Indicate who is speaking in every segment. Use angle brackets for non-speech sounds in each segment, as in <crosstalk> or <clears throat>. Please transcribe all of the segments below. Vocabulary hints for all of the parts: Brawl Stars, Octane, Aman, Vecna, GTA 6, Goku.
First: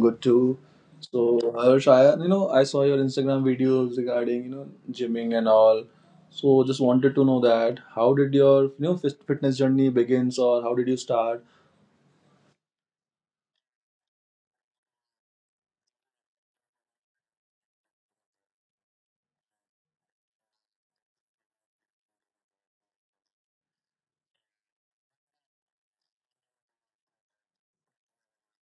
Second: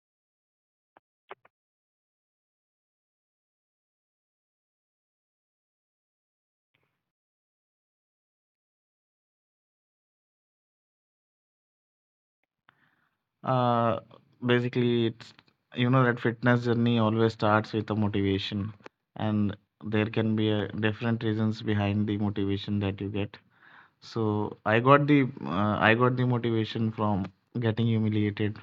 Speaker 1: good too. So Harsh, I saw your Instagram videos regarding gymming and all. So just wanted to know that how did your fitness journey begins or how did you start?
Speaker 2: Uh, basically, it's you know that fitness journey always starts with a motivation, and there can be a different reasons behind the motivation that you get. So I got the motivation from getting humiliated.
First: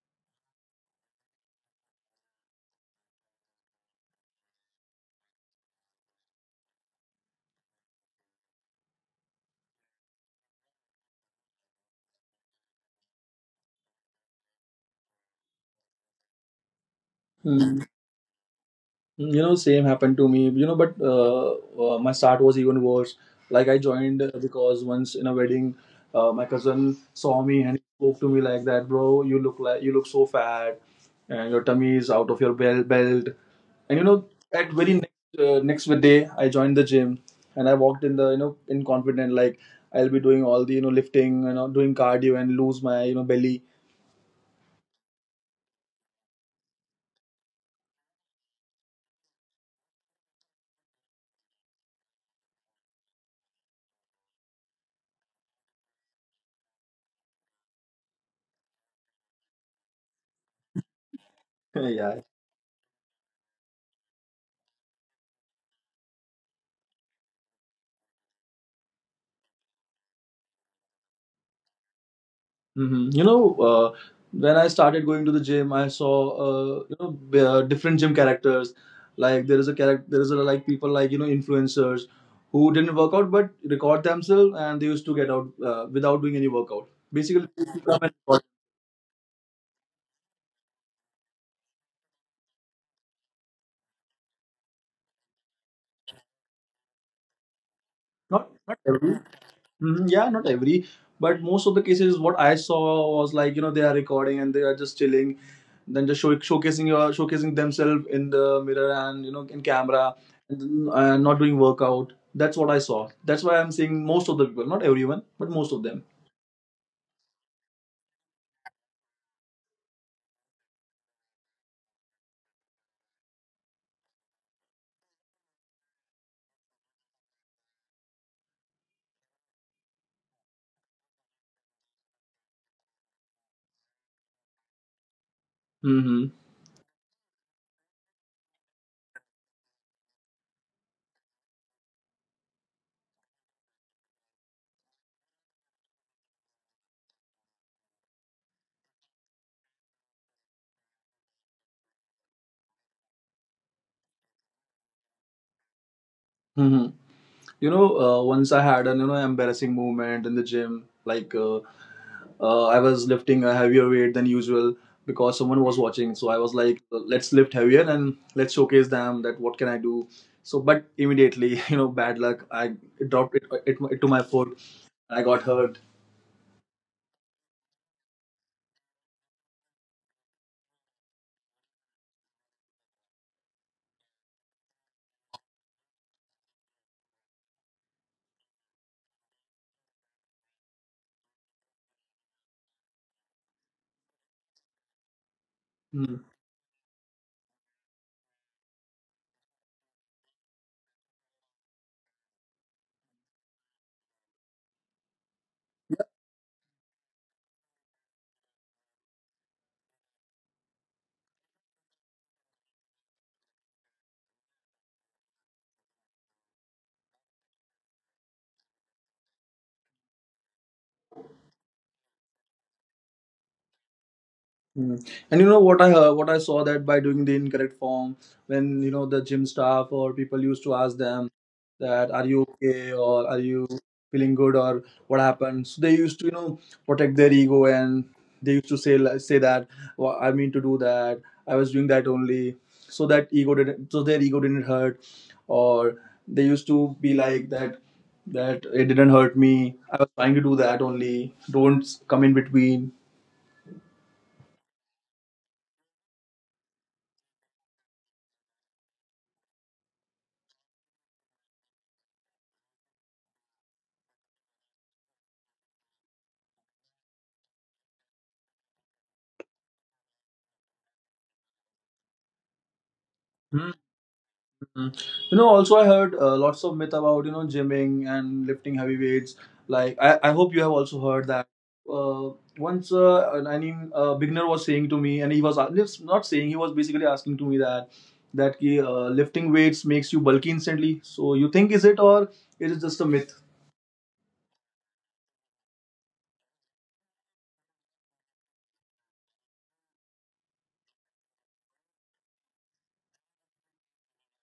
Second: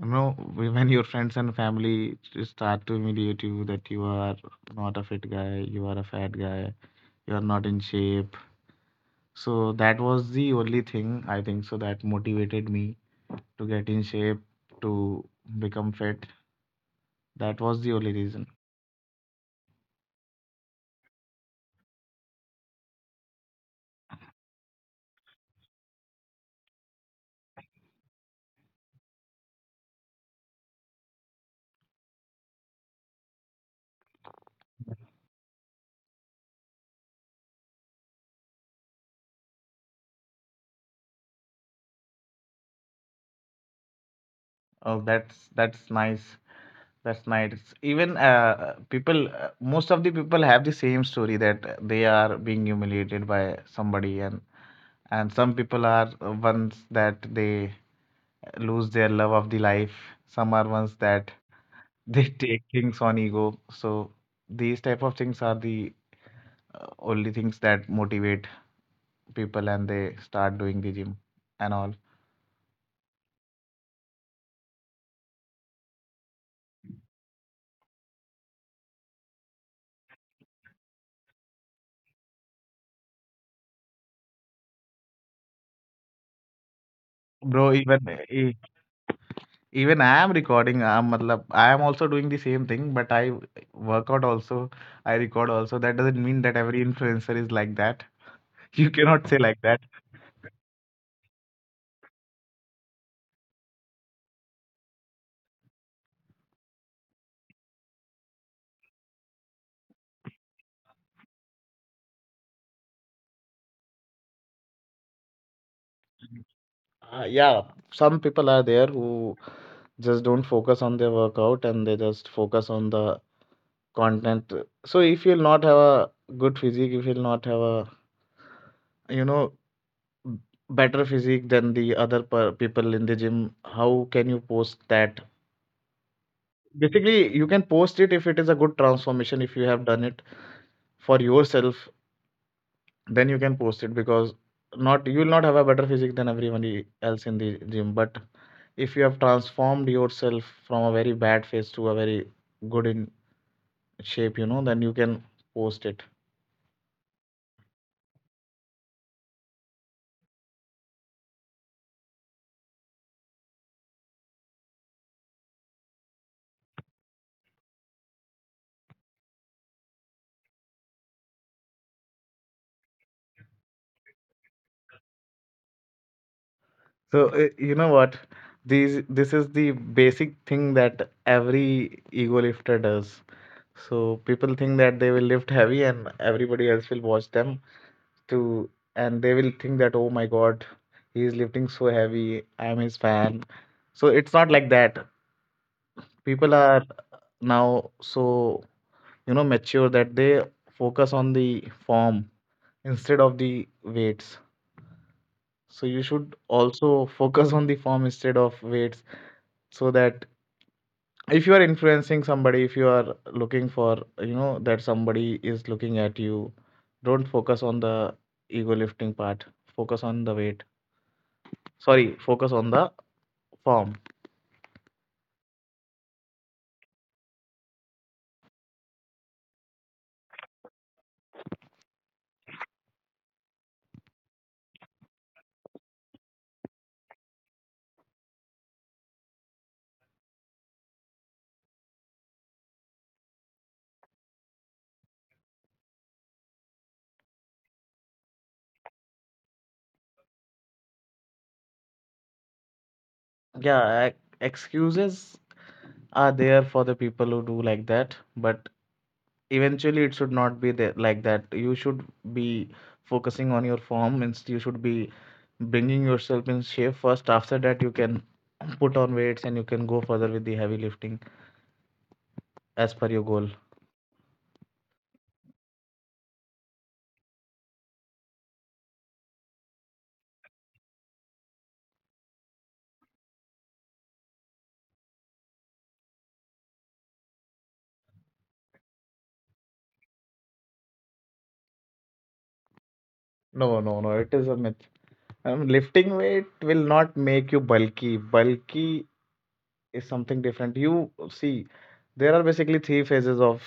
Speaker 2: You know, when your friends and family start to humiliate you that you are not a fit guy, you are a fat guy, you are not in shape, so that was the only thing I think so that motivated me to get in shape, to become fit. That was
Speaker 1: Mm,
Speaker 2: the only reason.
Speaker 1: same happened to me. You know but My start was even worse. Like I joined because once in a wedding, my cousin saw me and spoke to me like that, bro. You look so fat and your tummy is out of your belt. And at very next day, I joined the gym, and I walked in the in confident like I'll be doing all the lifting, doing cardio and lose my belly.
Speaker 2: Oh, that's nice. That's nice. Even people, most of the people have the same story that they are being humiliated by somebody, and some people are ones that they lose their love of the life. Some are ones that
Speaker 1: <laughs>
Speaker 2: <laughs>
Speaker 1: Yeah.
Speaker 2: they take things on ego. So these type of things are the only things that motivate people and they start doing the gym and all.
Speaker 1: Hmm. Uh, when I started going to the gym, I saw different gym characters. Like there is a character, there is a like people like influencers who didn't work out but record themselves, and they used to get out without doing any workout. Basically,
Speaker 2: Bro,
Speaker 1: they used
Speaker 2: even
Speaker 1: to come and
Speaker 2: e-
Speaker 1: record.
Speaker 2: even I am recording. I'm matlab, I am also doing the same thing, but I work out also. I record also. That doesn't mean that every influencer is like that.
Speaker 1: not
Speaker 2: <laughs> You
Speaker 1: not
Speaker 2: cannot
Speaker 1: every
Speaker 2: say like that.
Speaker 1: Mhm. Yeah, not every, but most of the cases, what I saw was like they are recording and they are just chilling, then showcasing your showcasing themselves in the mirror and in camera, and not doing workout. That's what I saw. That's why I'm saying most of the people, not everyone, but most of them.
Speaker 2: Yeah, some people are there who just don't focus on their workout and they just focus on the content. So if you'll not have a good physique, if you'll not have a you know b- better physique than the other people in the gym, how can you post that?
Speaker 1: Mm-hmm.
Speaker 2: Basically, you can post it if it is a good transformation, if you have done it for yourself, then you can post it, because not, you will not have a better physique than everyone else in the gym, but if you have transformed yourself from a very bad face to a very good in shape, you know, then you can post it.
Speaker 1: Mm-hmm. Once I had an embarrassing moment in the gym. Like I was lifting a heavier weight than usual because someone was watching. So I was like, let's lift heavier and let's showcase them that what can I do. So, but immediately, <laughs> bad luck. I dropped it to my foot. I got hurt.
Speaker 2: So you know what, these this is the basic thing that every ego lifter does. So people think that they will lift heavy and everybody else will watch them to, and they will think that, oh my God, he is lifting so heavy. I'm his fan. So it's not like that.
Speaker 1: Hmm.
Speaker 2: People are now so you know mature that they focus on the form instead of the weights. So you should also <laughs> focus on the form instead of weights, so that if you are influencing somebody, if you are looking for, you know, that somebody is looking at you, don't focus on the ego lifting part. Focus on the weight, sorry, focus on the form.
Speaker 1: Mm. And what I saw that by doing the incorrect form, when the gym staff or people used to ask them that are you okay or are you feeling good or what happened, so they used to protect their ego, and they used to say that, well, I mean to do that, I was doing that only, so that ego didn't so their ego didn't hurt, or they used to be like that, that it didn't hurt me. I was trying to do that only. Don't come in between.
Speaker 2: Yeah, excuses are there for the people who do like that, but eventually it should not be there like that. You should be focusing on your form, means you should be bringing yourself in shape first. After that, you can put on weights and you can go further with the heavy lifting as per your goal.
Speaker 1: Mm. Also I heard lots of myth about gymming and lifting heavy weights. Like I hope you have also heard that. Uh, once I mean a beginner was saying to me, and he was not saying, he was basically asking to me that that ki, lifting weights makes you bulky instantly. So you think, is it or it is just a myth?
Speaker 2: No, no, no. It is a myth. Lifting weight will not make you bulky. Bulky is something different. You see, there are basically three phases of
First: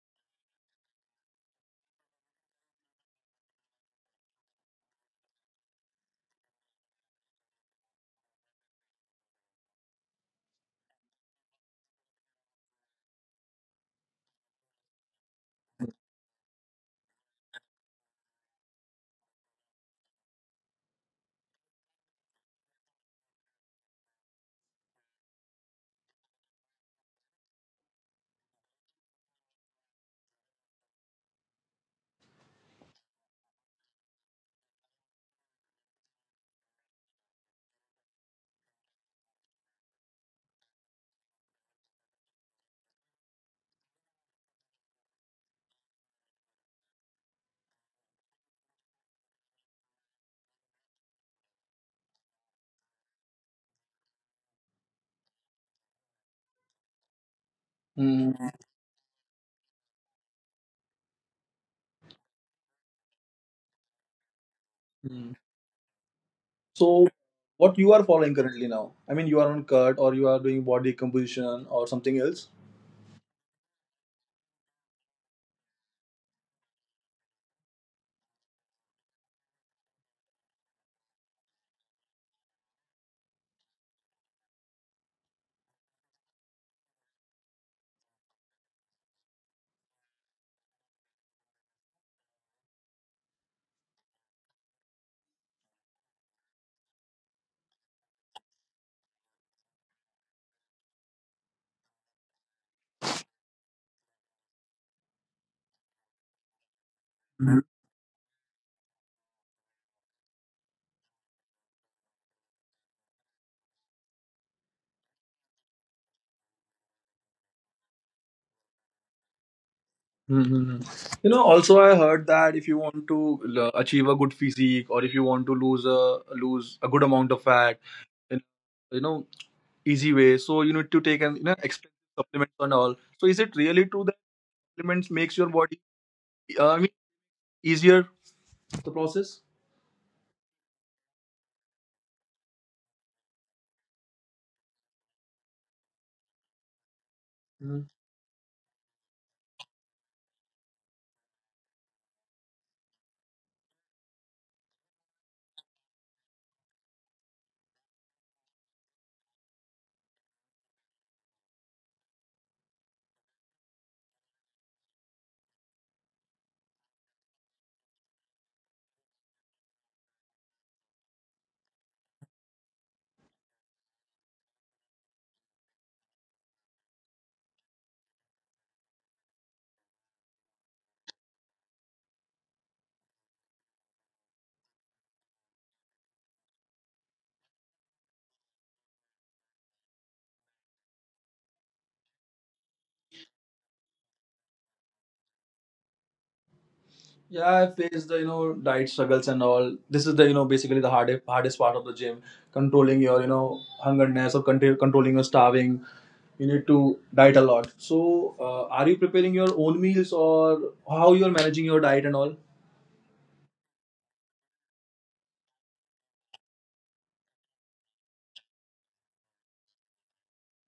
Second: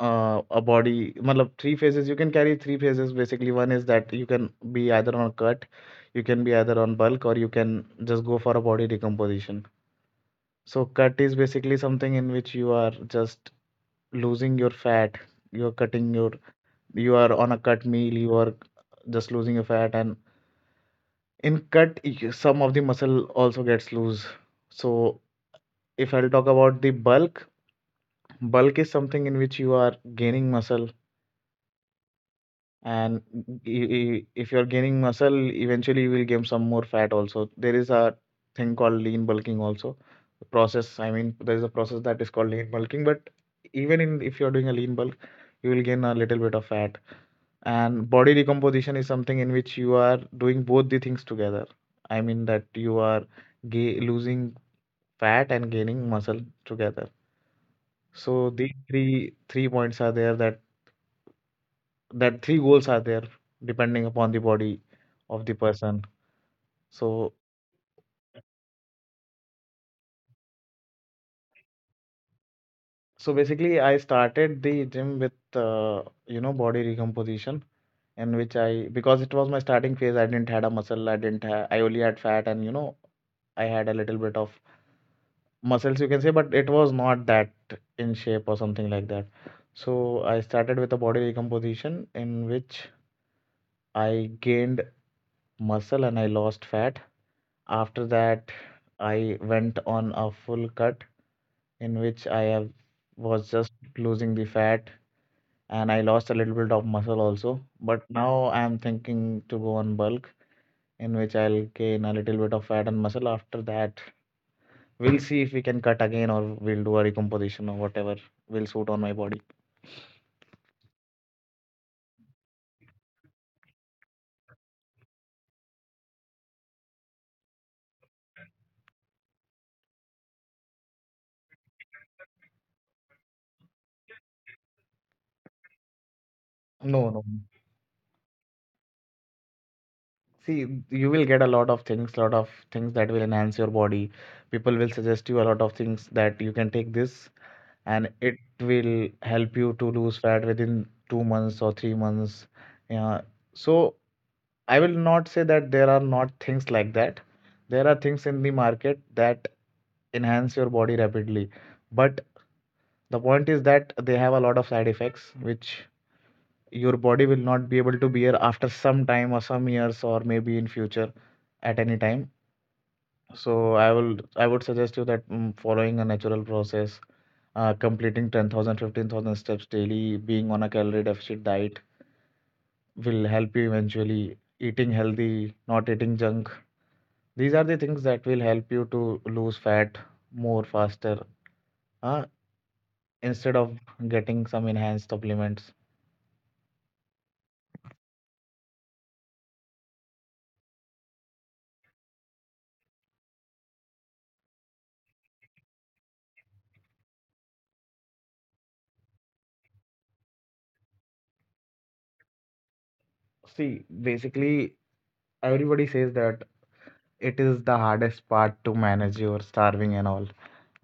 Speaker 2: a body. Matlab, three phases. You can carry three phases. Basically, one is that you can be either on cut, you can be either on bulk, or you can just go for a body decomposition. So, cut is basically something in which you are just losing your fat. You are cutting your. You are on a cut meal. You are just losing your fat, and in cut, some of the muscle also gets loose. So, if I'll talk about the bulk, bulk is something in which you are gaining muscle, and if you're gaining muscle, eventually you will gain some more fat also. There is a thing called lean bulking also. The process, I mean, there is a process that is called lean bulking, but even in if you're doing a lean bulk, you will gain a little bit of fat. And body decomposition is something in which you are doing both the things together. I mean that you are losing fat and gaining muscle together. So
Speaker 1: Mm.
Speaker 2: these three points are there, that that three goals are there depending upon the body of
Speaker 1: Mm.
Speaker 2: the person.
Speaker 1: So
Speaker 2: So
Speaker 1: what you are following currently now? I mean, you are on cut or you are doing body composition or something else?
Speaker 2: so basically I started the gym with you know body recomposition, in which I, because it was my starting phase, I didn't had a muscle, I didn't ha I only had fat, and you know I had a little bit of muscles, you can say, but it was not that in shape or something like that. So I started with a body recomposition in which I gained muscle and I lost fat. After that, I went on a full cut in which I have was just losing the fat, and I lost a little bit of muscle also. But now I am thinking to go on bulk in which I'll gain a little bit of fat and muscle. After that, we'll see if we can cut again or we'll do a recomposition or whatever will suit on my body.
Speaker 1: Hmm. Also I heard that if you want to achieve a good physique, or if you want to lose a good amount of fat in you know easy way, so you need to take an expensive supplements and all. So is it really true that supplements makes your body, uh, I
Speaker 2: No,
Speaker 1: mean
Speaker 2: no.
Speaker 1: easier the process?
Speaker 2: See, you will get a lot of things that will enhance your body. People will suggest you a lot of things that you can take this and it will help you to lose fat within 2 months or 3 months. Yeah. So I will not say that there are not things like that. There are things in the market that enhance your body rapidly. But the point is that they have a lot of side effects, which your body will not be able to bear after some time or some years or maybe in future at any time. So I would suggest you that, mm, following a natural process, completing 10,000, 15,000 steps daily, being on a calorie deficit diet will help you eventually. Eating healthy, not eating junk. These are the things that will help you to lose fat more faster, uh, instead of getting some enhanced supplements.
Speaker 1: Yeah, I faced the diet struggles and all. This is the basically the hardest part of the gym, controlling your hungerness or controlling your starving. You need to diet a lot. So, are you preparing your own meals or how you are managing your diet and all?
Speaker 2: See, basically, everybody says that it is the hardest part to manage your starving and all.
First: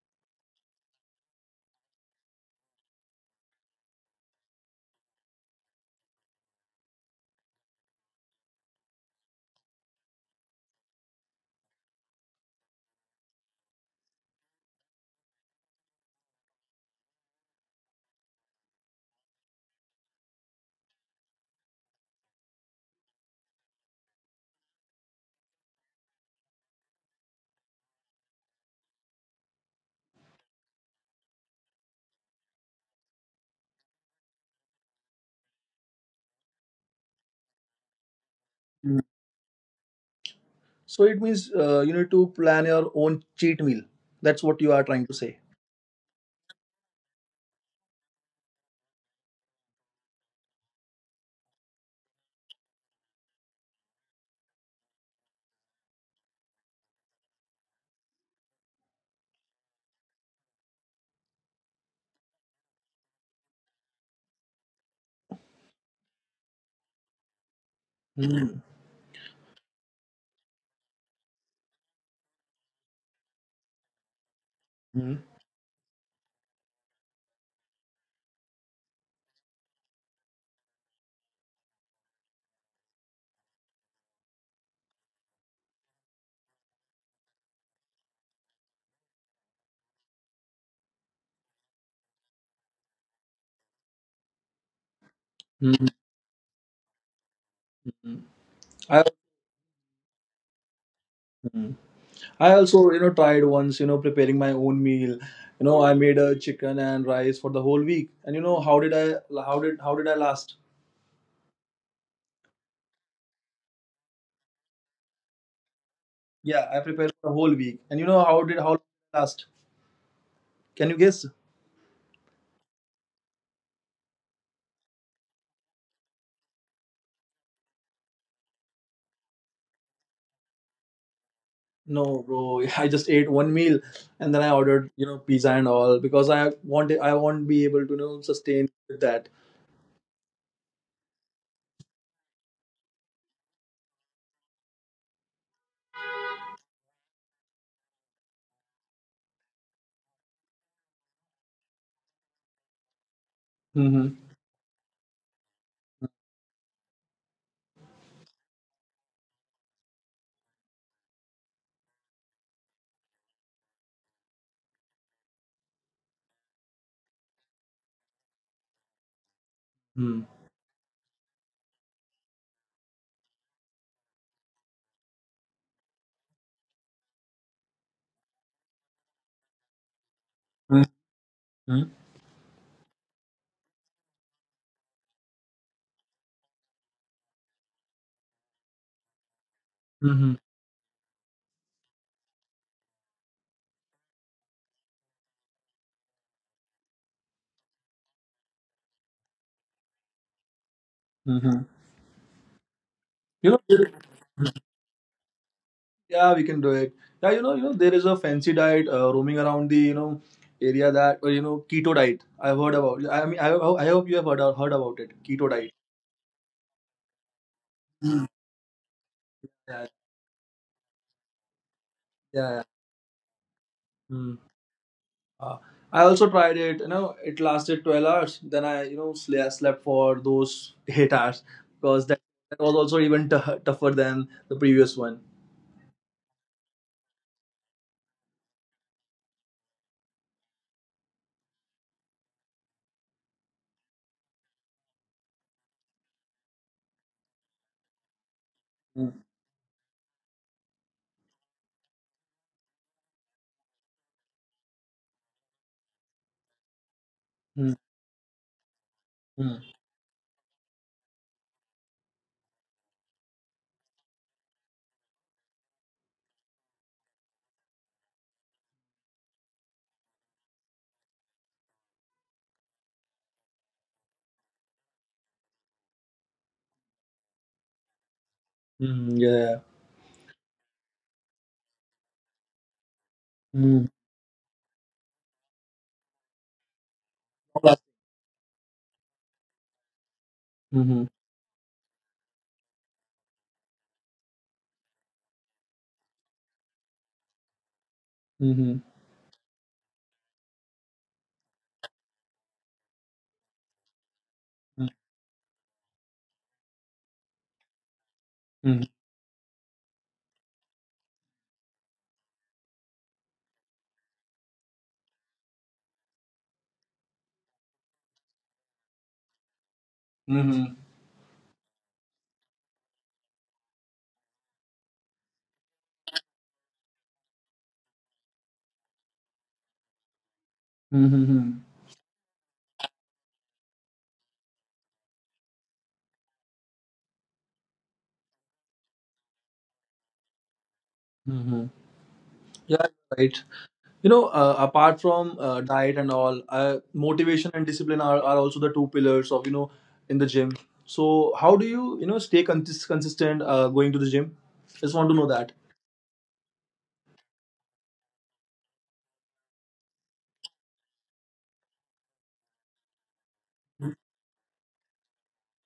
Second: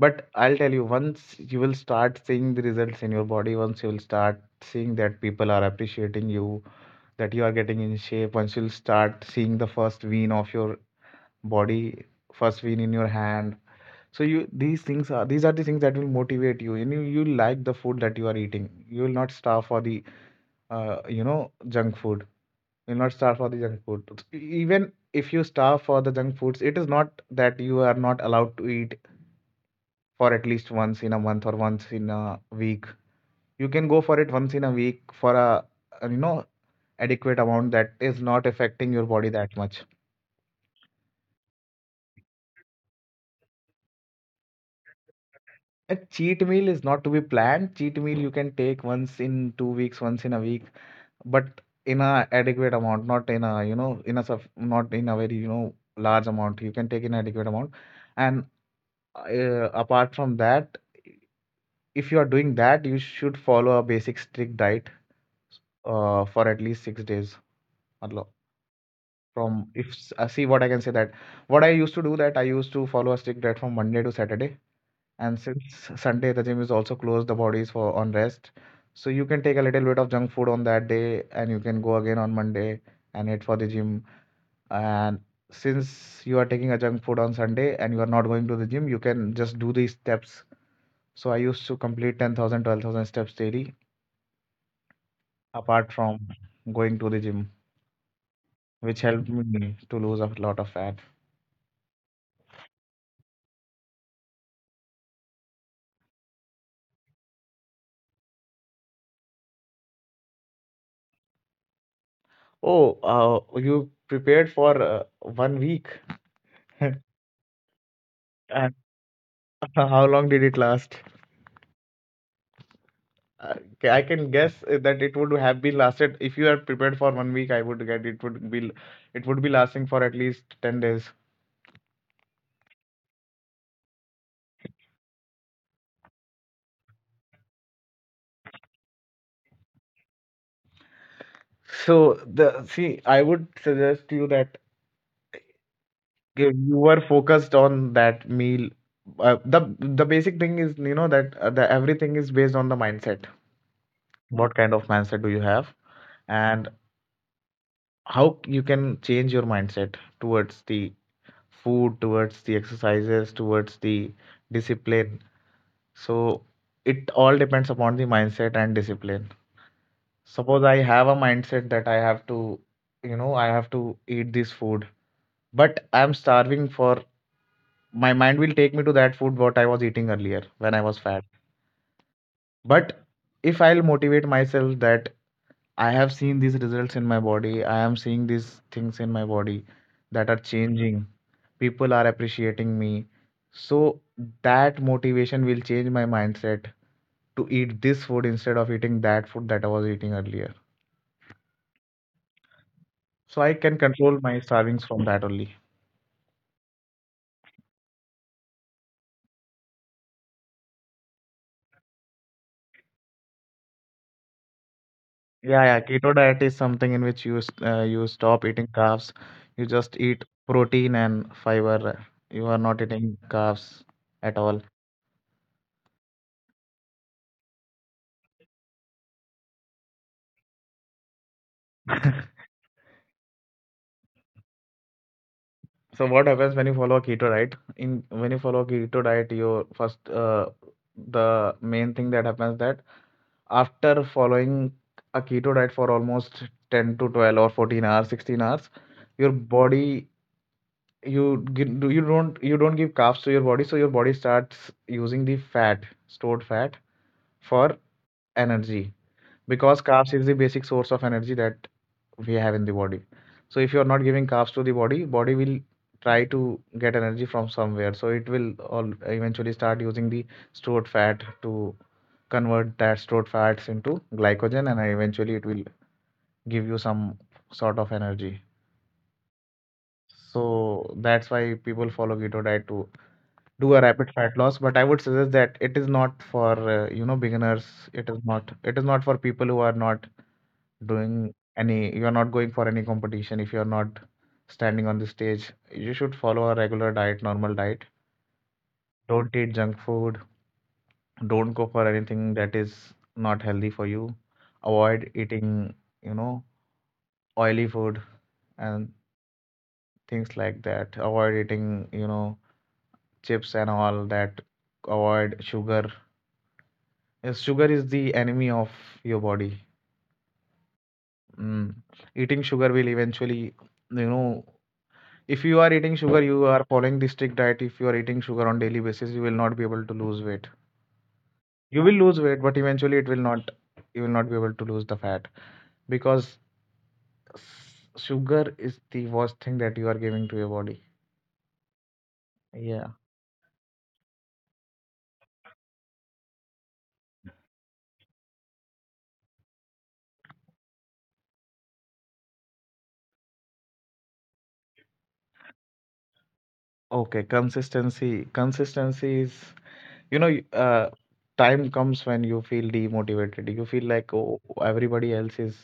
Speaker 2: But I'll tell you, once you will start seeing the results in your body, once you will start seeing that people are appreciating you, that you are getting in shape, once you'll start seeing the first vein of your body, first vein in your hand, so you these things, are these are the things that will motivate you, and you you like the food that you are eating, you will not starve for the you know junk food, you'll not starve for the junk food. Even if you starve for the junk foods, it is not that you are not allowed to eat for at least once in a month or once in a week. You can go for it once in a week for a you know adequate amount that is not affecting
Speaker 1: Mm.
Speaker 2: your body that much.
Speaker 1: So it means you need to plan your own cheat meal. That's what you are trying to say.
Speaker 2: A cheat meal is not to be planned. Cheat meal you can take once in 2 weeks, once in a week, but in a adequate amount, not in a you know not in a very you know large amount. You can take in adequate amount, and apart from that, if you are doing that, you should follow a basic strict diet for at least 6 days. मतलब
Speaker 1: Mm.
Speaker 2: From if s- see what I can say that what I used to do, that I used to follow a strict diet from Monday to Saturday.
Speaker 1: Mm.
Speaker 2: And since Sunday, the gym is also closed, the body is for on rest. So you can take a little bit of junk food on that day, and you can go again on Monday and hit for the gym. And since you are taking a junk food on Sunday and you are not going to the gym, you can just do these steps. So I used to complete 10,000, 12,000 steps daily, apart from going to the gym,
Speaker 1: Mm.
Speaker 2: which helped me to lose a lot of fat.
Speaker 1: I, I also, tried once, preparing my own meal. I made a chicken and rice for the whole week. And how did I last?
Speaker 2: Oh, you prepared for 1 week,
Speaker 1: Yeah, I
Speaker 2: <laughs> and
Speaker 1: prepared for the whole week. And how last?
Speaker 2: <laughs> how long did it
Speaker 1: Can you
Speaker 2: last?
Speaker 1: guess?
Speaker 2: Uh, I can guess that it would have been lasted. If you are prepared for 1 week, I would get, it would be, it would be lasting for at least 10 days.
Speaker 1: No, bro. <laughs> I just ate one meal, and then I ordered, pizza and all, because I won't be able to, sustain with that.
Speaker 2: So the, see, I would suggest you that you were focused on that meal. The basic thing is you know that the everything is based on the mindset.
Speaker 1: Mm-hmm.
Speaker 2: What kind of mindset do you have, and how you can change your mindset towards the food, towards the exercises, towards the discipline. So it all depends upon the mindset and discipline.
Speaker 1: Mm-hmm.
Speaker 2: Suppose I have a mindset that I have to, you know, I have to eat this food, but I'm starving for my mind will take me to that food what I was eating earlier when I was fat.
Speaker 1: Mm-hmm.
Speaker 2: But if I'll motivate myself that I have seen these results in my body, I am seeing these things in my body that
Speaker 1: Mm-hmm.
Speaker 2: are changing, people are appreciating me. So that motivation will change my mindset to eat this food instead of eating that food that I was eating earlier.
Speaker 1: Mm-hmm.
Speaker 2: So
Speaker 1: You
Speaker 2: I can control my
Speaker 1: know,
Speaker 2: servings from that only.
Speaker 1: Yeah, we can do it. Yeah, there is a fancy diet roaming around the area that or, keto diet. I've heard about. I mean, I hope you have heard about it. Keto
Speaker 2: Yeah,
Speaker 1: diet.
Speaker 2: yeah. Keto diet is something in which you
Speaker 1: Mm.
Speaker 2: stop eating carbs. You
Speaker 1: Yeah,
Speaker 2: just eat protein and fiber. You
Speaker 1: yeah,
Speaker 2: are
Speaker 1: yeah.
Speaker 2: not eating carbs at
Speaker 1: Mm.
Speaker 2: all.
Speaker 1: Uh, I also tried it. You know, it lasted 12 hours. Then I slept for those <laughs> 8 hours, because that was also even tougher than the previous one.
Speaker 2: So what happens when you follow a keto diet? In When you follow a keto diet, your first the main thing that happens that after following a keto diet for almost 10 to 12 or 14 hours, 16 hours,
Speaker 1: Mm.
Speaker 2: your body you gi- do you don't give carbs to your body, so your body starts using the fat stored fat for
Speaker 1: Mm.
Speaker 2: energy,
Speaker 1: Mm.
Speaker 2: because carbs is the basic source of energy that we have in the body. So if you are not giving carbs to the body, body will try to get energy from somewhere, so it will all eventually start using the stored fat to convert that stored fats into glycogen, and eventually it will give you some sort of energy.
Speaker 1: Mm. Yeah.
Speaker 2: So that's why people follow keto diet to do a
Speaker 1: Mm.
Speaker 2: rapid fat loss, but I would suggest that it is not for you know, beginners. It is not for people who are not
Speaker 1: Mm-hmm.
Speaker 2: doing any, you are not going for any competition. If you are not standing on the stage, you should follow a regular diet, normal diet.
Speaker 1: Mm-hmm.
Speaker 2: Don't eat junk food, don't go for anything that is not healthy for you.
Speaker 1: Mm-hmm.
Speaker 2: Avoid eating, you know, oily food and things like that. Avoid eating, you know, chips and all that. Avoid sugar. Yes, sugar is the enemy of your body.
Speaker 1: Mm-hmm.
Speaker 2: Mm. Eating sugar will eventually, you know, if you are eating sugar, you are following the strict diet. If you are eating sugar on daily basis, you will not be able to lose weight.
Speaker 1: Mm-hmm.
Speaker 2: You will lose weight, but eventually it will not. You will not be able to lose the fat because s- sugar is the worst thing that you are giving to your body.
Speaker 1: Mm-hmm. Yeah,
Speaker 2: Yeah.
Speaker 1: you're right. Apart from diet and all, motivation and discipline are also the two pillars of, in the gym. So, how do you, stay consistent going to the gym? Just want to know that.
Speaker 2: Okay. Consistency. Consistency is, you know, time comes when you feel demotivated. You feel like, oh, everybody else is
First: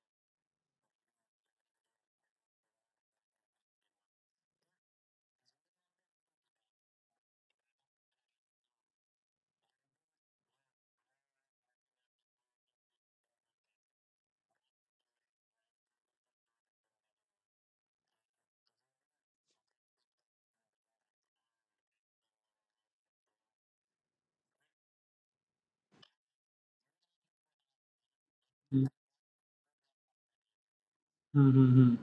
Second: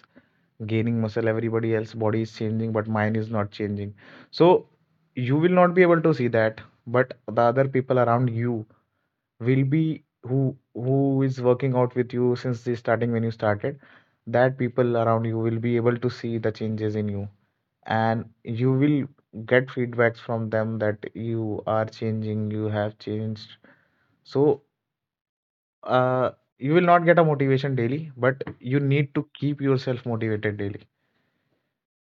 Speaker 2: gaining muscle, everybody else body is changing but mine is not changing. So you will not be able to see that, but the other people around you will be, who is working out with you since the starting when you started, that people around you will be able to see the changes in you, and you will get feedbacks from them that you are changing, you have changed. So uh, you will not get a motivation daily, but you
Speaker 1: Mm-hmm.
Speaker 2: need to keep yourself motivated daily.
Speaker 1: Mm-hmm.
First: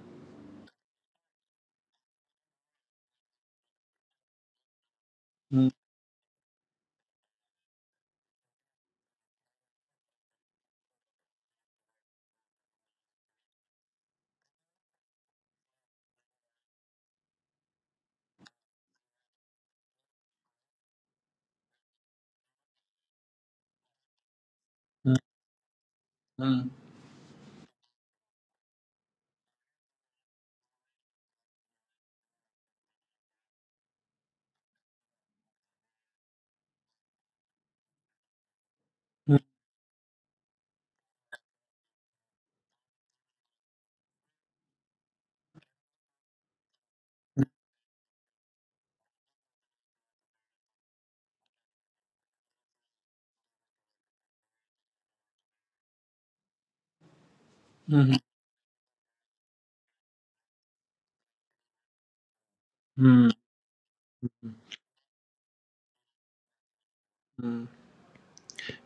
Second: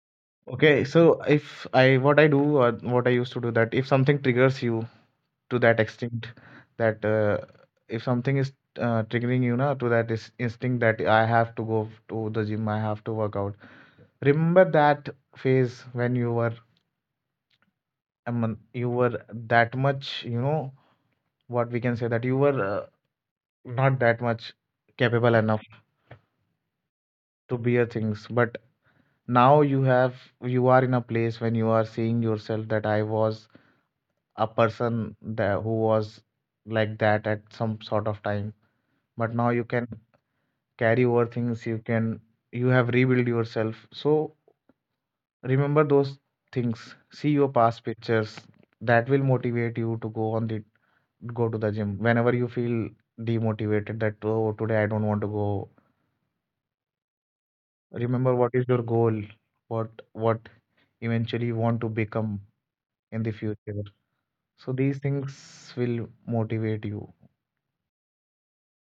Speaker 2: Okay, so if I, what I do or what I used to do, that if something triggers you to that extent, that if something is triggering you na, to that is instinct that I have to go to the gym, I have to work out. Remember that phase when you were, I mean, you were that much, you know, what we can say, that you were not that much capable enough
Speaker 1: Mm-hmm.
Speaker 2: to bear things, but now you have, you are in a place when you are seeing yourself that I was a person that who was like that at some sort of time, but now you can carry over things, you can, you have rebuilt yourself. So remember those things, see your past pictures, that will motivate you to go on the, go to the gym whenever you feel demotivated, that oh today I don't want to go.
Speaker 1: Mm-hmm.
Speaker 2: Remember what is your goal, what eventually you want to become in the future. So these things will motivate you.
Speaker 1: Mm-hmm.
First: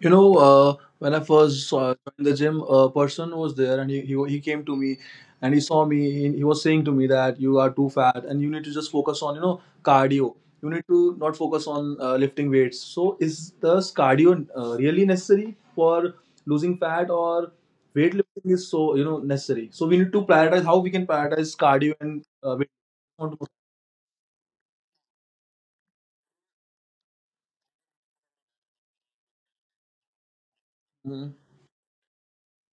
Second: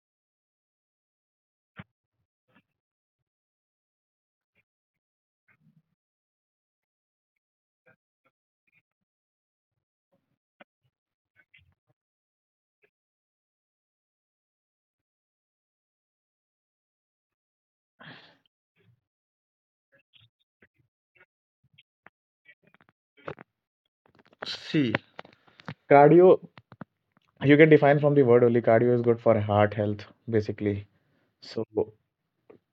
Speaker 1: When I first saw in the gym, a person was there and he came to me and he saw me. He was saying to me that you are too fat and you need to just focus on, cardio. You need to not focus on lifting weights. So, is this cardio really necessary for losing fat, or weightlifting is so, necessary? So, we need to prioritize how we can prioritize cardio and weight.
Speaker 2: See, cardio. You can define from the word only, cardio is good for heart health, basically.
Speaker 1: Mhm.
Speaker 2: So,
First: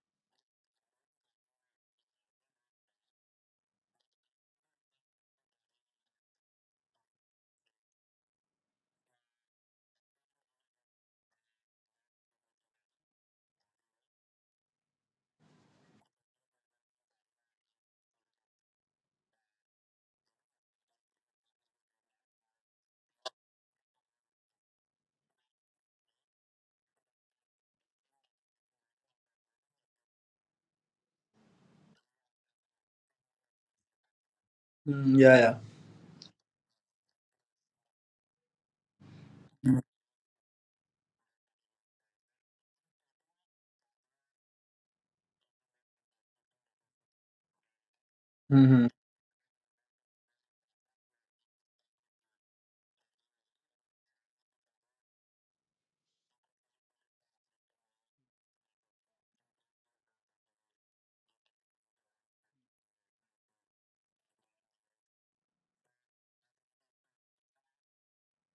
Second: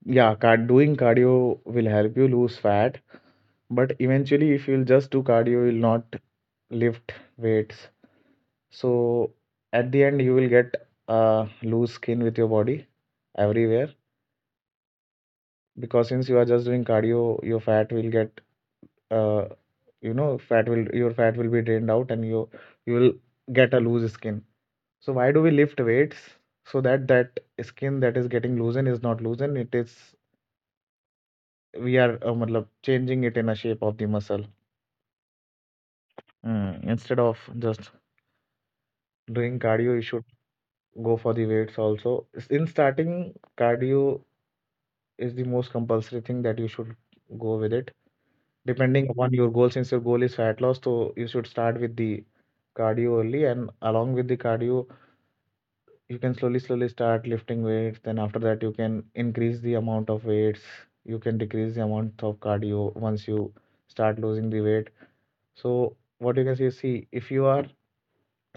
Speaker 2: yeah, card doing cardio will help you lose fat, but eventually, if you'll just do cardio, you'll not lift weights. So, at the end, you will get loose skin with your body everywhere, because since you are just doing cardio, your fat will get uh, you know, fat will your fat will be drained out, and you will get a loose skin. So why do we lift weights? So that skin that is getting loosened is not loosened. It is, we are matlab, changing it in a shape of the muscle.
Speaker 1: Mm, yeah, yeah.
Speaker 2: Mm, instead of just doing cardio, you should go for the weights also. In starting, cardio is the most compulsory thing that you should go with it.
Speaker 1: Mm-hmm.
Speaker 2: Depending upon your goal, since your goal is fat loss, so you should start with the cardio only, and along with the cardio, you can slowly slowly start lifting weights. Then after that you can increase the amount of weights, you can decrease the amount of cardio once you start losing the weight. So what you can see, see if you are,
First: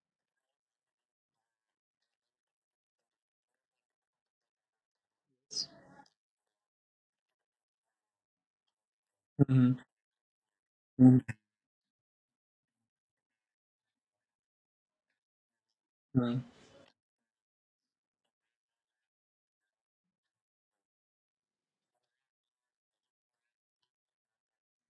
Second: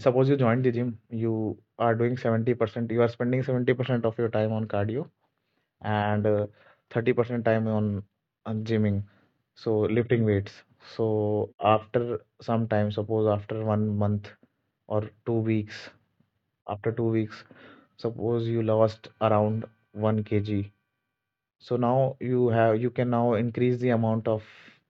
Speaker 2: suppose you joined the gym, you are doing 70%, you are spending 70% of your time on cardio and 30% time on gymming, so
Speaker 1: Mm-hmm.
Speaker 2: lifting weights.
Speaker 1: Mm-hmm.
Speaker 2: So after some time, suppose after 1 month or 2 weeks, after 2 weeks, suppose you lost around 1 kg. So now you have, you can now increase the amount of,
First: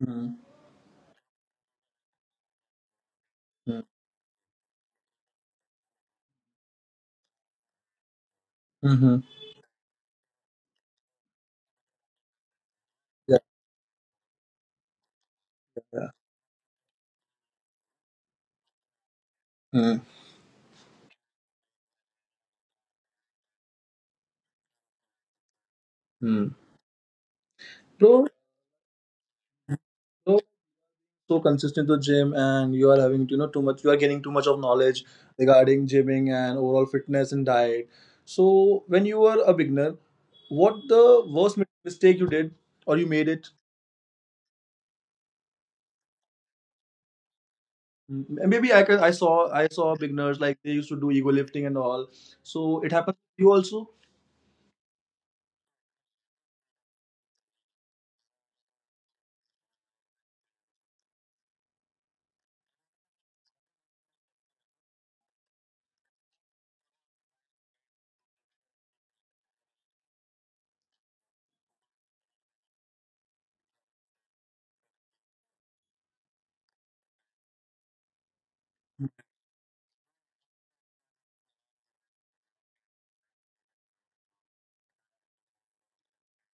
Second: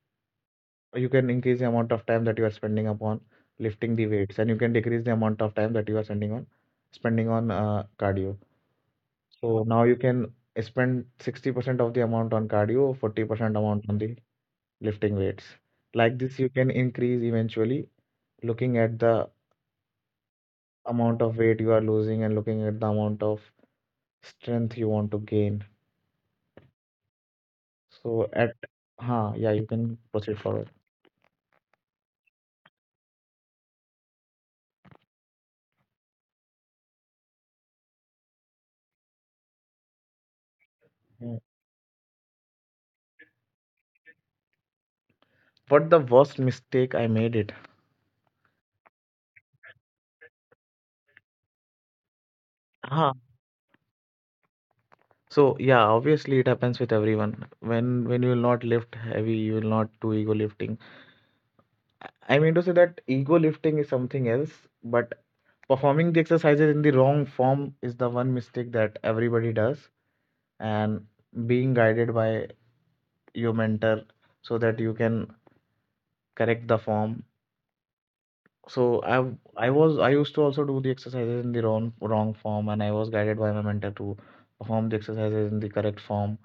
Speaker 1: Mm-hmm.
Speaker 2: you can increase the amount of time that you are spending upon lifting the weights, and you can decrease the amount of time that you are spending on, spending on cardio.
Speaker 1: Mm-hmm.
Speaker 2: So now you can spend 60% of the amount on cardio,
Speaker 1: Yeah,
Speaker 2: 40% amount on the lifting weights.
Speaker 1: yeah.
Speaker 2: Like this, you can increase eventually, looking at the
Speaker 1: Mm.
Speaker 2: amount of weight you are losing and looking at the amount of strength you want to gain.
Speaker 1: Mm. So,
Speaker 2: So at, huh, yeah, you can proceed
Speaker 1: so
Speaker 2: forward.
Speaker 1: so consistent to gym, and you are having too much. You are getting too much of knowledge regarding gymming and overall fitness and diet. So when you were a beginner, what the
Speaker 2: Yeah.
Speaker 1: worst mistake you did or you made it?
Speaker 2: What the worst mistake I made it?
Speaker 1: Mm, maybe I can, I saw beginners like they used to do ego lifting and all. So it happened
Speaker 2: Huh.
Speaker 1: to you also.
Speaker 2: So yeah, obviously it happens with everyone. When you will not lift heavy, you will not do ego lifting. I mean to say that ego lifting is something else, but performing the exercises in the wrong form is the one mistake that everybody does. And being guided by your mentor so that you can correct the form. So I was, I used to also do the exercises in the wrong form, and I was guided by my mentor to perform the exercises in the correct form.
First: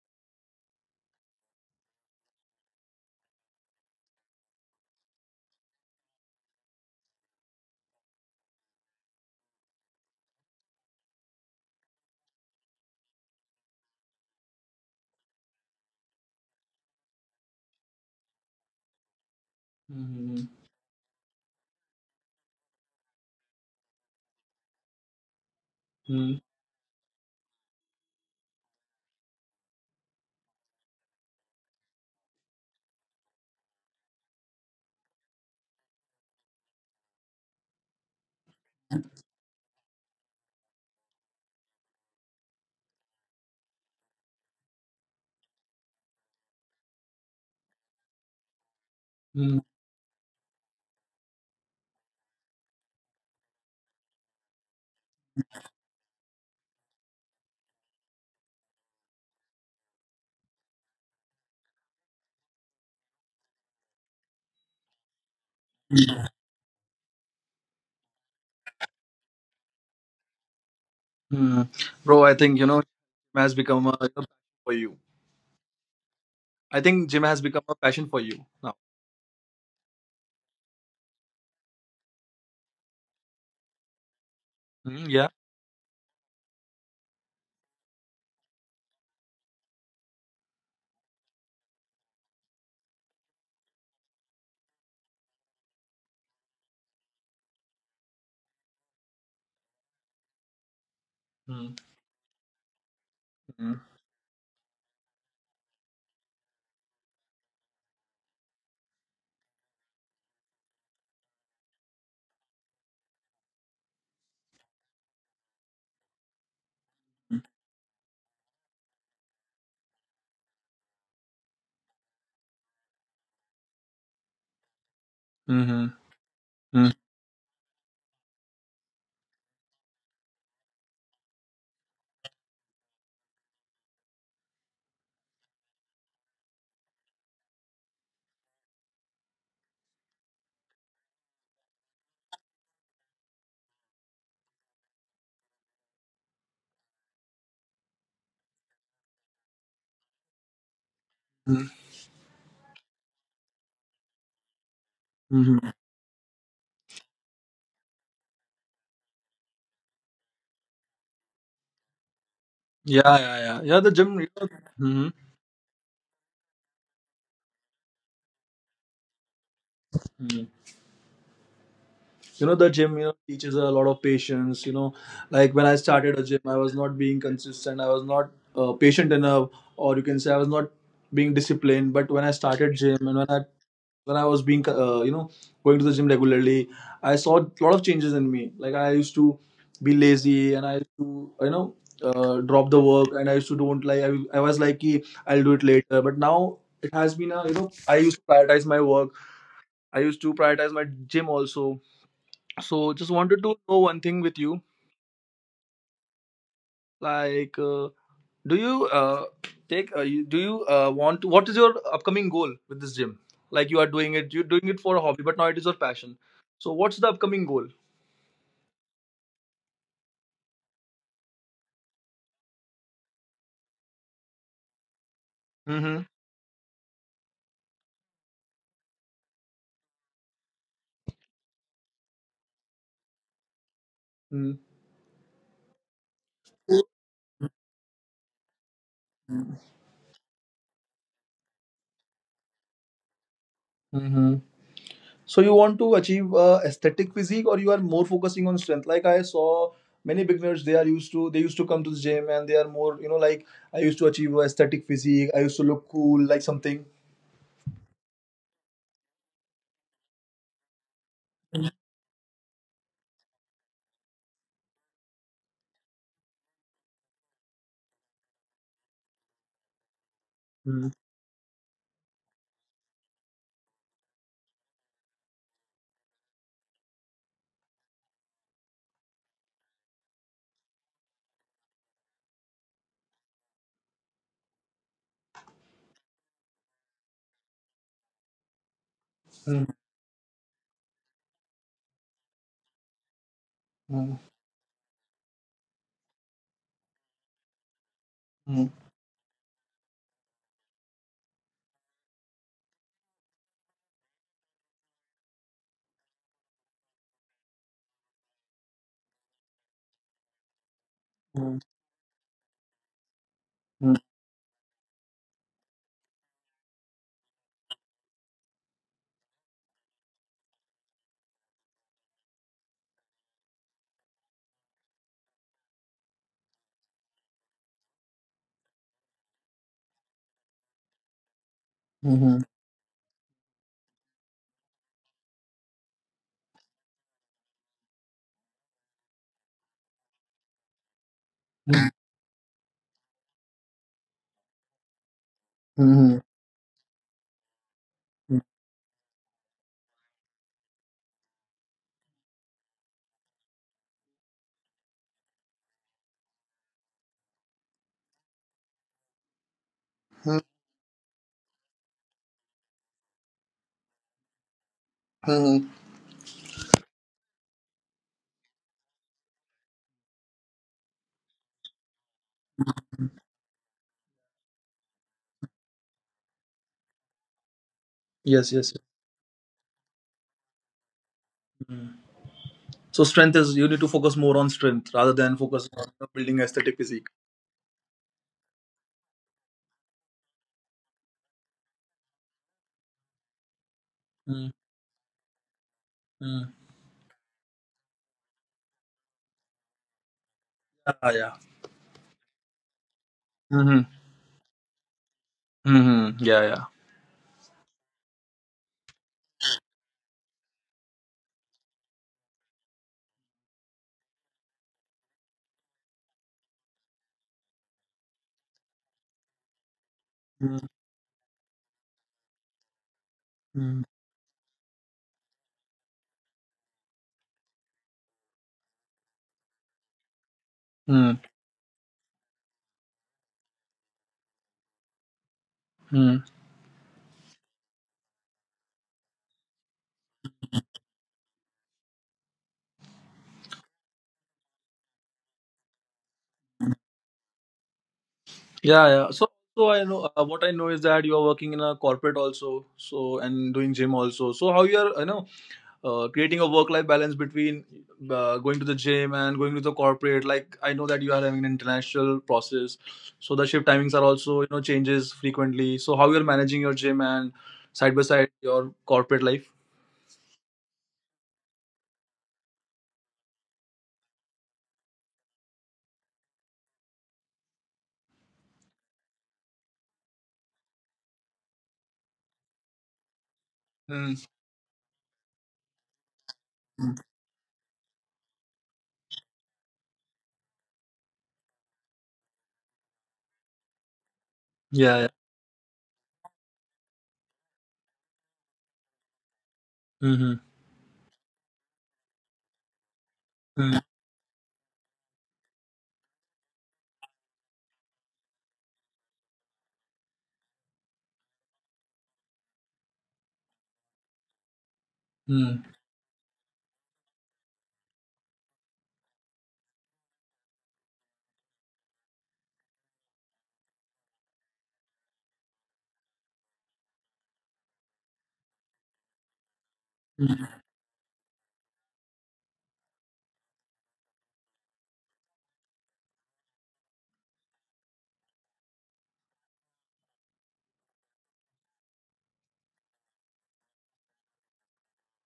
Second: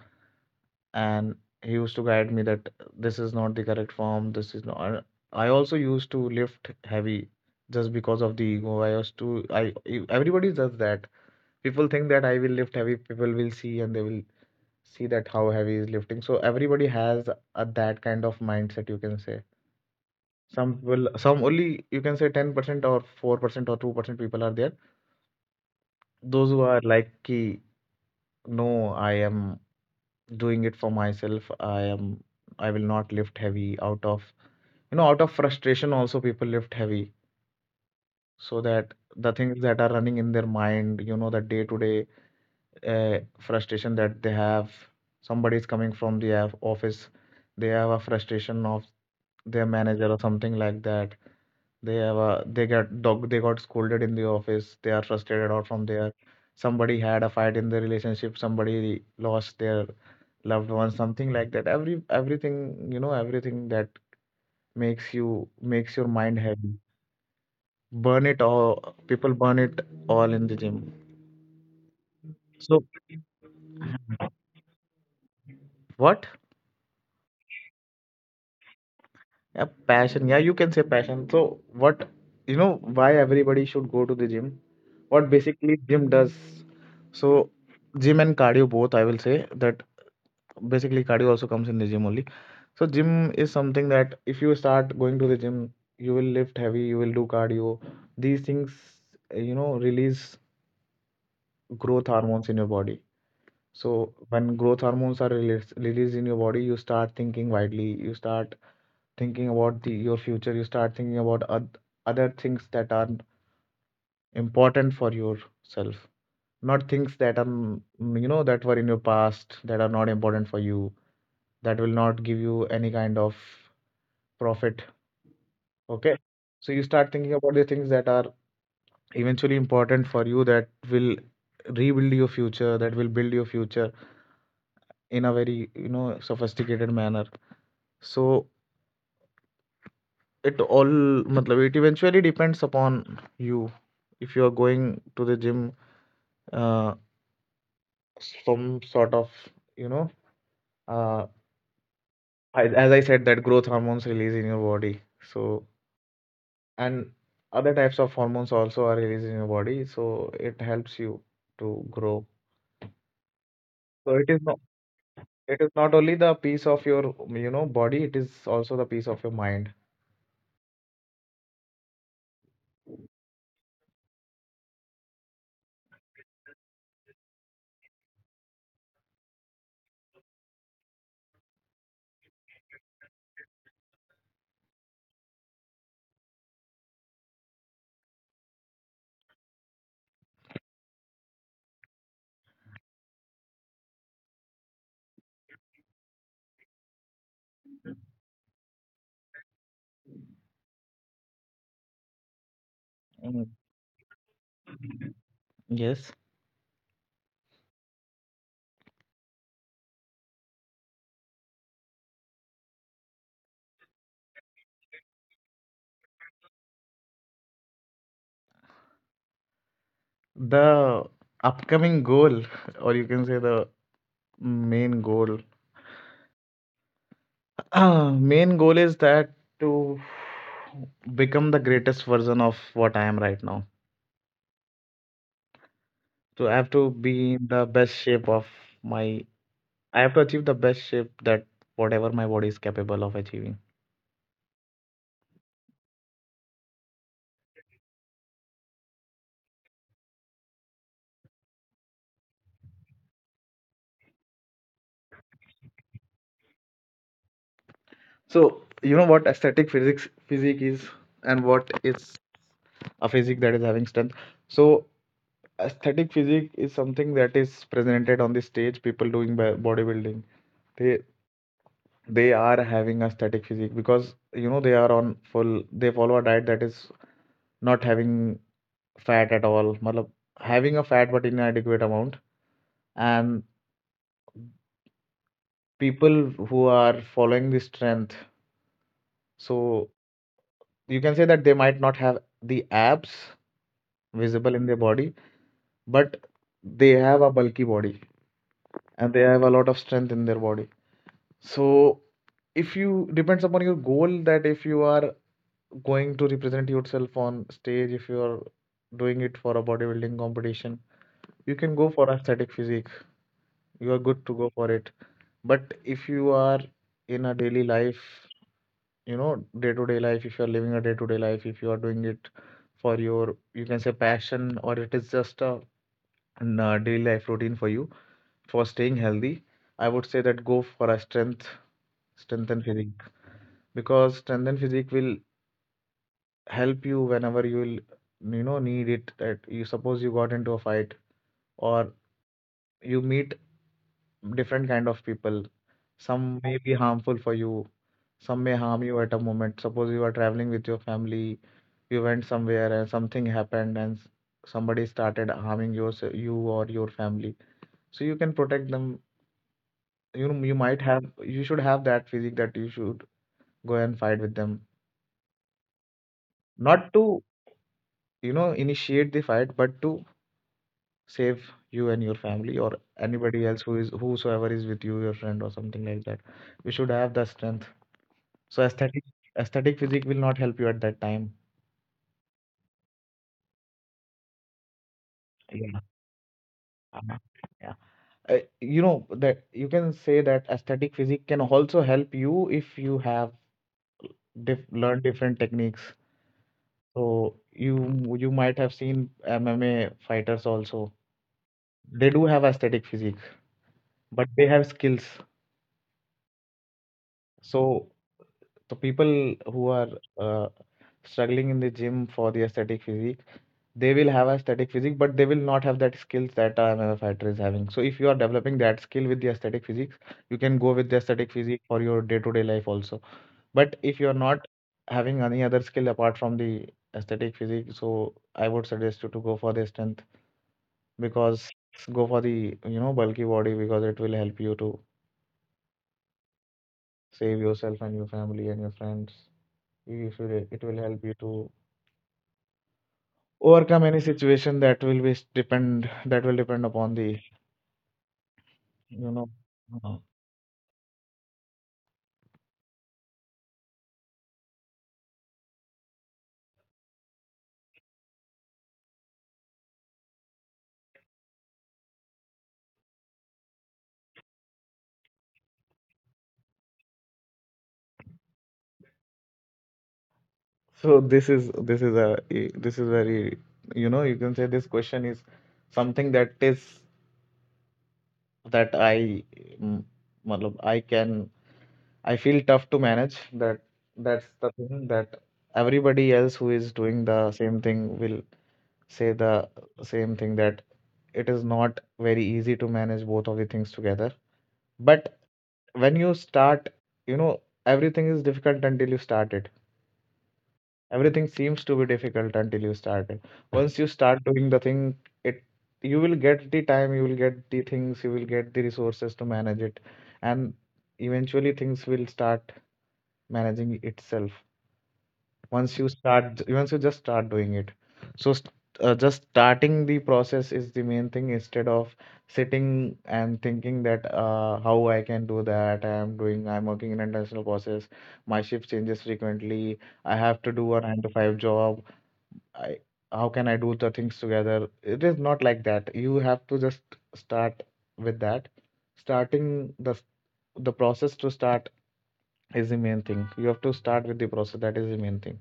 Speaker 2: And he used to guide me that this is not the correct form. This is not. And I also used to lift heavy just because of the ego. I used to everybody does that. People think that I will lift heavy, people will see and they will see that how heavy is lifting. So everybody has a, that kind of mindset, you can say.
Speaker 1: Mm,
Speaker 2: Some people, some only you can say 10% or 4% or 2% people are there. Those
Speaker 1: mm,
Speaker 2: who are like, ki, no, I am doing it for myself. I am, I will not lift heavy out of, you know, out of frustration. Also, people lift heavy so that the things that are running in their mind, you know, the day to day frustration that they have. Somebody is coming from the office, they have a frustration of their
Speaker 1: mm,
Speaker 2: manager or something like that. They have a, they get dog they got scolded in the office. They are frustrated out from there. Somebody had a fight in their relationship. Somebody lost their loved one. Something like that. Everything, you know, everything that makes you, makes your mind heavy. Burn it all. People burn it all in the gym.
Speaker 1: mm. Bro, I think
Speaker 2: So
Speaker 1: gym has become a passion for you.
Speaker 2: what?
Speaker 1: I think gym has become a passion for you now.
Speaker 2: Yeah, passion. Yeah, you can say passion. So what? You know why everybody should go to the gym?
Speaker 1: Mm,
Speaker 2: What
Speaker 1: yeah.
Speaker 2: basically gym does? So gym and cardio both, I will say that basically cardio also comes in the gym only. So gym is something that if you start going to the gym, you will lift heavy, you will do cardio. These things, you know, release
Speaker 1: Mhm.
Speaker 2: growth hormones in your body. So when growth hormones are released, released in your body, you start thinking widely. You start thinking about the, your future. You start thinking about other things that are important for yourself, not things that are, mm, you know, that were in your past that are not important for you, that will not give you any kind of profit.
Speaker 1: Mhm.
Speaker 2: Okay. So you
Speaker 1: Mhm.
Speaker 2: start thinking about the things that are eventually important for you, that will rebuild your future, that will build your future in a very, you know, sophisticated manner. So it all, matlab, it eventually depends upon you. If you are going to the gym, uh, some sort of, you know, uh, as I said, that growth hormones release in your body. So,
Speaker 1: Mhm.
Speaker 2: and other types of hormones also are released in your body. So it helps you to grow.
Speaker 1: Yeah, yeah, yeah. Yeah, the
Speaker 2: So
Speaker 1: gym.
Speaker 2: it is not
Speaker 1: Mm-hmm.
Speaker 2: it is not only the piece of your, you know, body, it is also the piece of your mind.
Speaker 1: Mm-hmm. The gym teaches a lot of patience, like when I started a gym, I was not being consistent, I was not patient enough, or you can say I was not being disciplined. But when I started gym, and when I was being going to the gym regularly, I saw a lot of changes in me. Like I used to be lazy, and I used to drop the work, and I used to don't like I was like, "Ki, I'll do it later," but now it has been a I used to prioritize my work, I used to prioritize my gym also. So just wanted
Speaker 2: Mm,
Speaker 1: to know one thing with you.
Speaker 2: yes.
Speaker 1: Like, do you take? You, do you want to? What is your upcoming goal with this gym? Like you are doing it, you're doing it for a hobby, but now it is your passion. So what's the upcoming goal?
Speaker 2: The upcoming goal, <laughs> or you can say the main goal,
Speaker 1: Mm-hmm.
Speaker 2: <clears throat> main goal is that to become the greatest version of what I am right now. So I have to be in the best shape of my, I have to achieve the best shape that whatever my body is capable of achieving.
Speaker 1: Mm-hmm. So you want to achieve aesthetic physique, or you are more focusing on strength? Like I saw many beginners, they are used to come to the gym, and they are more, like I used to achieve aesthetic physique. I used to look cool, like something.
Speaker 2: So you know what aesthetic physics physique is and what is a physique that is having strength. So aesthetic physique is something that is presented on the stage. People doing bodybuilding,
Speaker 1: Mm-hmm.
Speaker 2: they they are having aesthetic physique because, you know, they are on full. They follow a diet that is not having fat at all. Matlab, having a fat but inadequate amount. And people who are following the strength, so you can say that they might not have the abs visible in their body, but they have a bulky body and they have a lot of strength in their body. So if you depends upon your goal that if you are going to represent yourself on stage, if you are doing it for a bodybuilding competition, you
Speaker 1: Mm-hmm.
Speaker 2: can go for aesthetic physique. You are
Speaker 1: Mhm.
Speaker 2: good to go for it. But if you are in a daily life, you know, day-to-day life, if you are living a day-to-day life, if you are doing it for your, you can say passion, or it is just an daily life routine for you for staying healthy, I would say that go for a strength, strength
Speaker 1: Mhm.
Speaker 2: and physique. Because strength and physique will help you whenever you will, you know, need it. That you suppose you got into a fight, or you meet different kind of people,
Speaker 1: Mhm.
Speaker 2: some may be harmful for you, some may harm you at a moment. Suppose you are traveling with your family, you went somewhere and something happened and somebody started harming your, you or your family, so you can protect them. You know, you might have, you should have that physique that you should go and fight with them. Not to, you know, initiate the fight, but to save you and your family, or anybody else who is, whosoever is with you, your friend or something like that. You should have the strength. So
Speaker 1: Yes, yes, yes.
Speaker 2: aesthetic physique will not help you at that time.
Speaker 1: Mm. So strength is, you need to focus more on strength rather than
Speaker 2: Yeah,
Speaker 1: focus on you building aesthetic
Speaker 2: uh-huh,
Speaker 1: physique.
Speaker 2: yeah. You know that you can say that aesthetic physique can also help you if you have diff
Speaker 1: Mm.
Speaker 2: learned different techniques.
Speaker 1: Mm.
Speaker 2: So you might have seen MMA fighters also.
Speaker 1: Ah, yeah.
Speaker 2: They do have aesthetic physique,
Speaker 1: Mhm.
Speaker 2: but they have skills.
Speaker 1: Mhm. Yeah, yeah.
Speaker 2: So the people who are uh, struggling in the gym for the aesthetic physique, they will have aesthetic physique but they will not have that skills that a mma fighter is having. So if you are developing that skill with the aesthetic physique, you can
Speaker 1: Mm.
Speaker 2: go with the aesthetic physique for your day-to-day life also. But
Speaker 1: Hmm.
Speaker 2: if you are not having any other skill apart from the aesthetic physique, so I would suggest you to go for the strength.
Speaker 1: Mm.
Speaker 2: Because go for the, you know, bulky body, because it will help you to
Speaker 1: Mm.
Speaker 2: save yourself and your family and your friends. It will help you to overcome any situation that will be s- depend that will depend upon the,
Speaker 1: Yeah,
Speaker 2: you
Speaker 1: yeah.
Speaker 2: know,
Speaker 1: So, so I
Speaker 2: mhm.
Speaker 1: know what I know is that you are working in a corporate also, so and doing gym also. So how you are, creating a work-life balance between going to the gym and going to the corporate. Like I know that you are having an international process, so the shift timings are also changes frequently. So how you're managing your gym and side by side your corporate life?
Speaker 2: So this is very, you know, you can say this question is something that is that I, matlab, I feel tough to manage that.
Speaker 1: Mm.
Speaker 2: That's the thing that everybody else who is doing the same thing will say the same thing, that it is not very easy to manage both of the things together.
Speaker 1: Yeah, yeah.
Speaker 2: But when you start, you know, everything is difficult until you start it.
Speaker 1: Mm-hmm.
Speaker 2: Everything seems to be difficult until you start it. Once
Speaker 1: Mm.
Speaker 2: you start doing the thing, it, you will get the time, you will get the things, you will get the resources to manage it. And eventually things will start managing itself
Speaker 1: Mm.
Speaker 2: once you start, once you just start doing it. So just starting the process is the main thing, instead of sitting and thinking that, how I can do that. I am doing I'm working in international process, my shift changes frequently, I have to do
Speaker 1: Mm.
Speaker 2: a 9 to 5 job, I, how can I do the things together? It is not like that. You have to just start with that. Starting the the process to start is the main thing. You have to start with the process, that is the main thing.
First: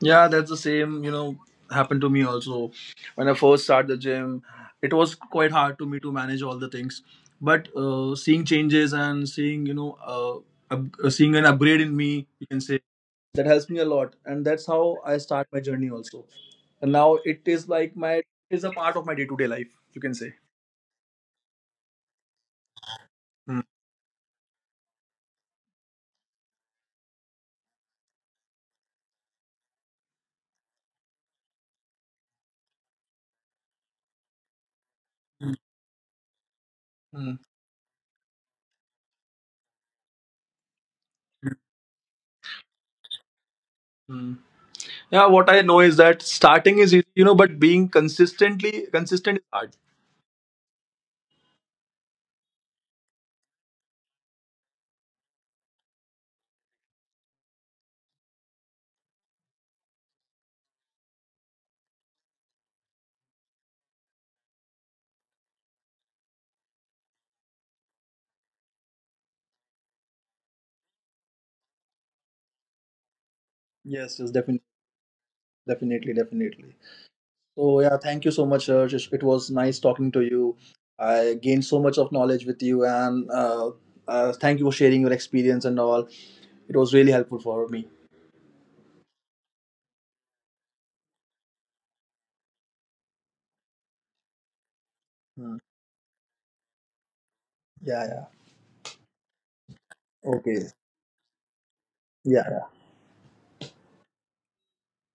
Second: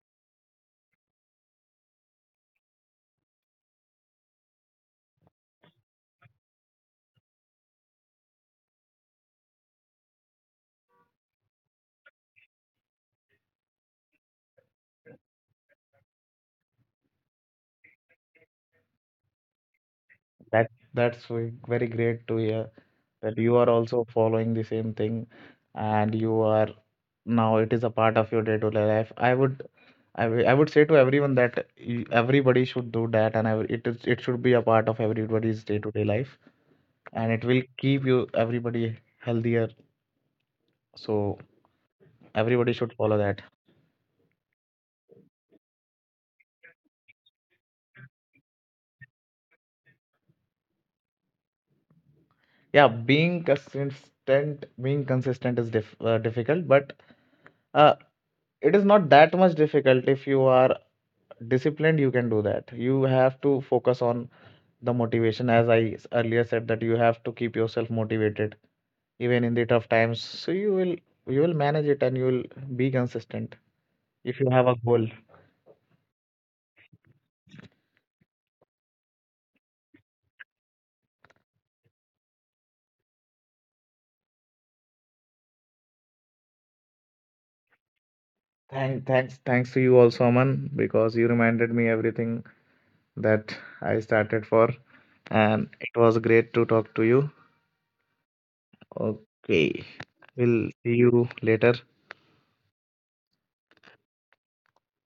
Speaker 1: Yeah, that's the same. Happened to me also. When I first started the gym, it was quite hard to me to manage all the things. But seeing changes and seeing seeing an upgrade in me, you can say that helps me a lot, and that's how I start my journey also. And now it is like my it is a part of my day-to-day life, you can say.
Speaker 2: That that's very great to hear that you are also following the same thing, and you are, now it is a part of your day-to-day life. I would say to everyone that everybody should do that, and it is, it should be a part of
Speaker 1: Mm,
Speaker 2: everybody's day-to-day life, and
Speaker 1: mm,
Speaker 2: it will keep you, everybody, healthier. So everybody should follow that.
Speaker 1: mm. Yeah, what I know is that starting is easy, but being consistently consistent is hard.
Speaker 2: Yeah, being consistent is difficult, but uh, it is not that much difficult. If you are disciplined, you can do that. You have to focus on the motivation, as I earlier said, that you have to keep yourself motivated even in the tough times. So you will, you will manage it and you will be consistent
Speaker 1: Yes, yes,
Speaker 2: if you
Speaker 1: definitely,
Speaker 2: have a goal.
Speaker 1: definitely, definitely. So yeah, thank you so much, Raj. It was nice talking to you. I gained so much of knowledge with you, and thank you for sharing your experience and all. It was really helpful for me.
Speaker 2: Thanks to you also, Aman, because you reminded me everything that I started for.
Speaker 1: Mm.
Speaker 2: And it was great to talk to you.
Speaker 1: Yeah, yeah.
Speaker 2: Okay,
Speaker 1: Okay.
Speaker 2: we'll see you later.
Speaker 1: Yeah.